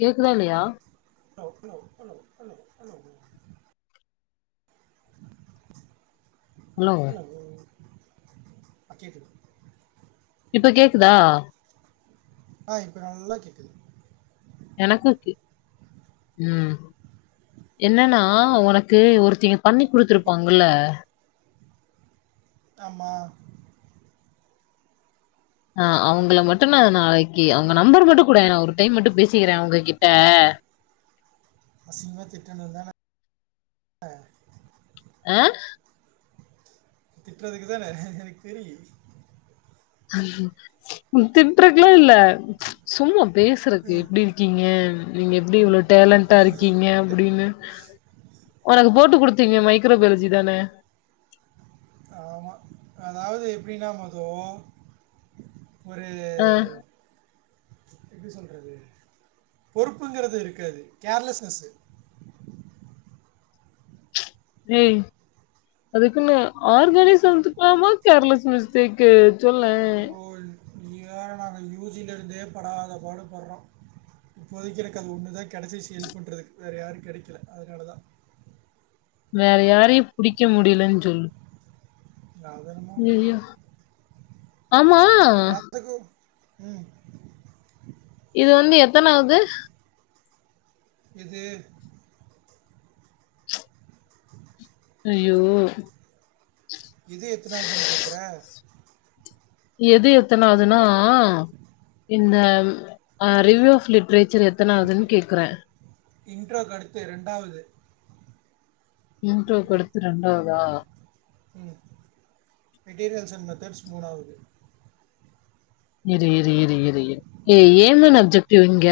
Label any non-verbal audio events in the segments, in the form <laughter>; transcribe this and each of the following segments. கேக்குதா இல்லயா hello hello <inaudible> hello ஆ கேக்குது இப்ப கேக்குதா ஆ இப்ப நல்லா கேக்குது எனக்கு <unintelligible> ம் என்னன்னா உனக்கு ஒருத்திங்க பண்ணி குத்துருப்பாங்கல்ல ஆமா ஆ அவங்கள மட்டு நா நாளைக்கு அவங்க நம்பர் மட்டு குடே நா ஒரு டைம் மட்டு பேசிக்கிறே அவங்க கிட்ட அசிங்கமா திட்டணு தான ஆ திட்றதுக்கு தானே எனக்கு தெரியு திட்றக்கலா இல்ல சும்மா பேசுறக்கு ம் எப்டிருக்கீங்க நீங்க எப்டி இவ்ளோ டேலண்டாருக்கீங்க அப்டினு உனக்கு போட்டு குடு நீங்க மைக்ரோ பயாலஜி தான ஆமா அதாவது எப்டின்னா மது ஒரு ஆ எப்டி சொல்றது பொறுப்புங்றது இருக்காது கேர்லஸ்னஸ் ஏய் அதுக்குன்னு ஆர்கானி சத்து <unintelligible> கேர்லஸ் மிஸ்டேக்கு சொல்லே நீ வேற நாங்க யூஜி லருந்தே படாத பாடுபட்றோ இப்போதைக்கு எனக்கு அது ஒண்ணுதா கெடசிச்சி கெல்ப் பண்றதுக்கு வேற யாரு கெடைக்கல அதனாலதா வேற யாரையு புடிக்க முடியலன் சொல்லு <unintelligible> ஆமா எல்லாத்துக்கும் ம் இது வந்து எத்தனாவது இது ஐய்யோ இது எத்தனாவதுன்னு கேக்குற எது எத்தனாவதுன்னா இந்த அ ரிவ்யூ ஆஃப் லிட்ரேச்சர் எத்தனாவதுன்னு கேக்குறே இன்ட்ரோ கடுத்து ரெண்டாவது இன்ட்ரோகொடுத்து ரெண்டாவதா உம் மெட்டீரியல்ஸ் அண்ட் மெத்தட்ஸ் மூணாவது இரு இரு இரு இரு இரு ஏ ஏமன் அப்ஜெக்டிவ் எங்க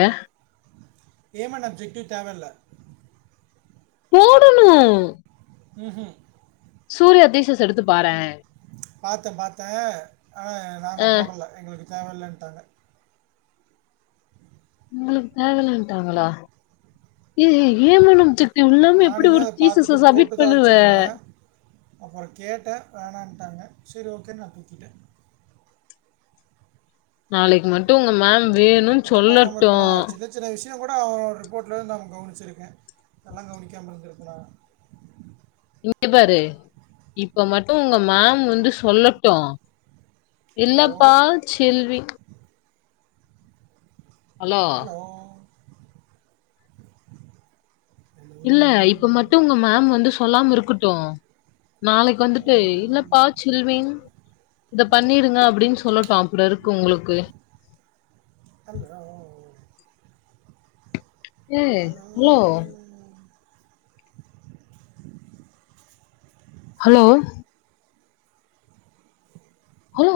ஏமன் அப் ஜெக்டிவ் தேவல்ல போடணு உம்ஹும் சூரிய தீஸஸ் எடுத்து பாரே பாத்தே பாத்தே ஆஹ் நாங்க அஹ், போடல எங்களுக்கு தேவ இல்லன்ட்டாங்க உங்களுக்கு தேவல்லட்டாங்களா இது ஏமனம்துக் கு உள்ளாம எப்டி நானுமே ஒரு அதை தீசச்ச சப்மிட் பண்ணுவ அப்புறொ கேட்டே வேணான்ட்டாங்க சரி ஓகே நா தூக்கிட்டே நாளைக்கு மட்டு உங்க மேம் வேணு சொல்லட்டு யகூட அவ ரிப்போட்ல இருந்து நாவ கவனிச்சிருக்கே அதெல்லா கவனிக்காம இருந்திருப்பனா இங்க பாரு இப்ப மட்டு உங்க மேம் வந்து சொல்லட்டு ஹலோ இல்லப்பா செல்வி ஹலோ ஹலோ இல்ல இப்ப மட்டு உங்க மேம் வந்து சொல்லாம இருக்கட்டு நாளைக்கு வந்துட்டு இல்லப்பா ஹலோ சில்வின் இத பண்ணிடுங்க அப்டின் சொல்லட்டு அப்றோ இருக்கு உங்களுக்கு அல்லா ஓ ஏ ஹலோ ஹலோ ஹலோ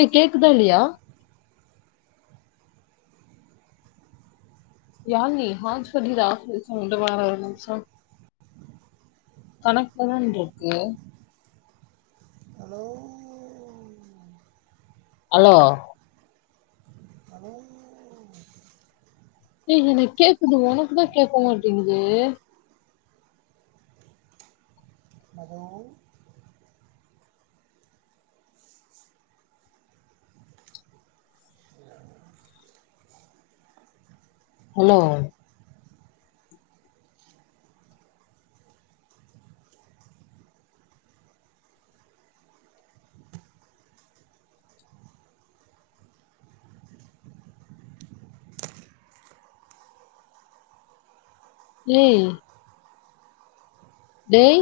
ஏய் கேக்குதா இல்லையா யா நீ ஹா சொல்லிதாச ச முட வாரவணச்ச கனக்ட்லதான்ருக்கு ஹலோ அலோ ஹலோ டே நீ ந கேக்குது ஒனக்குதா கேக்க மாட்டேங்குது ஹலோ ஹலோ ஏய் டேய்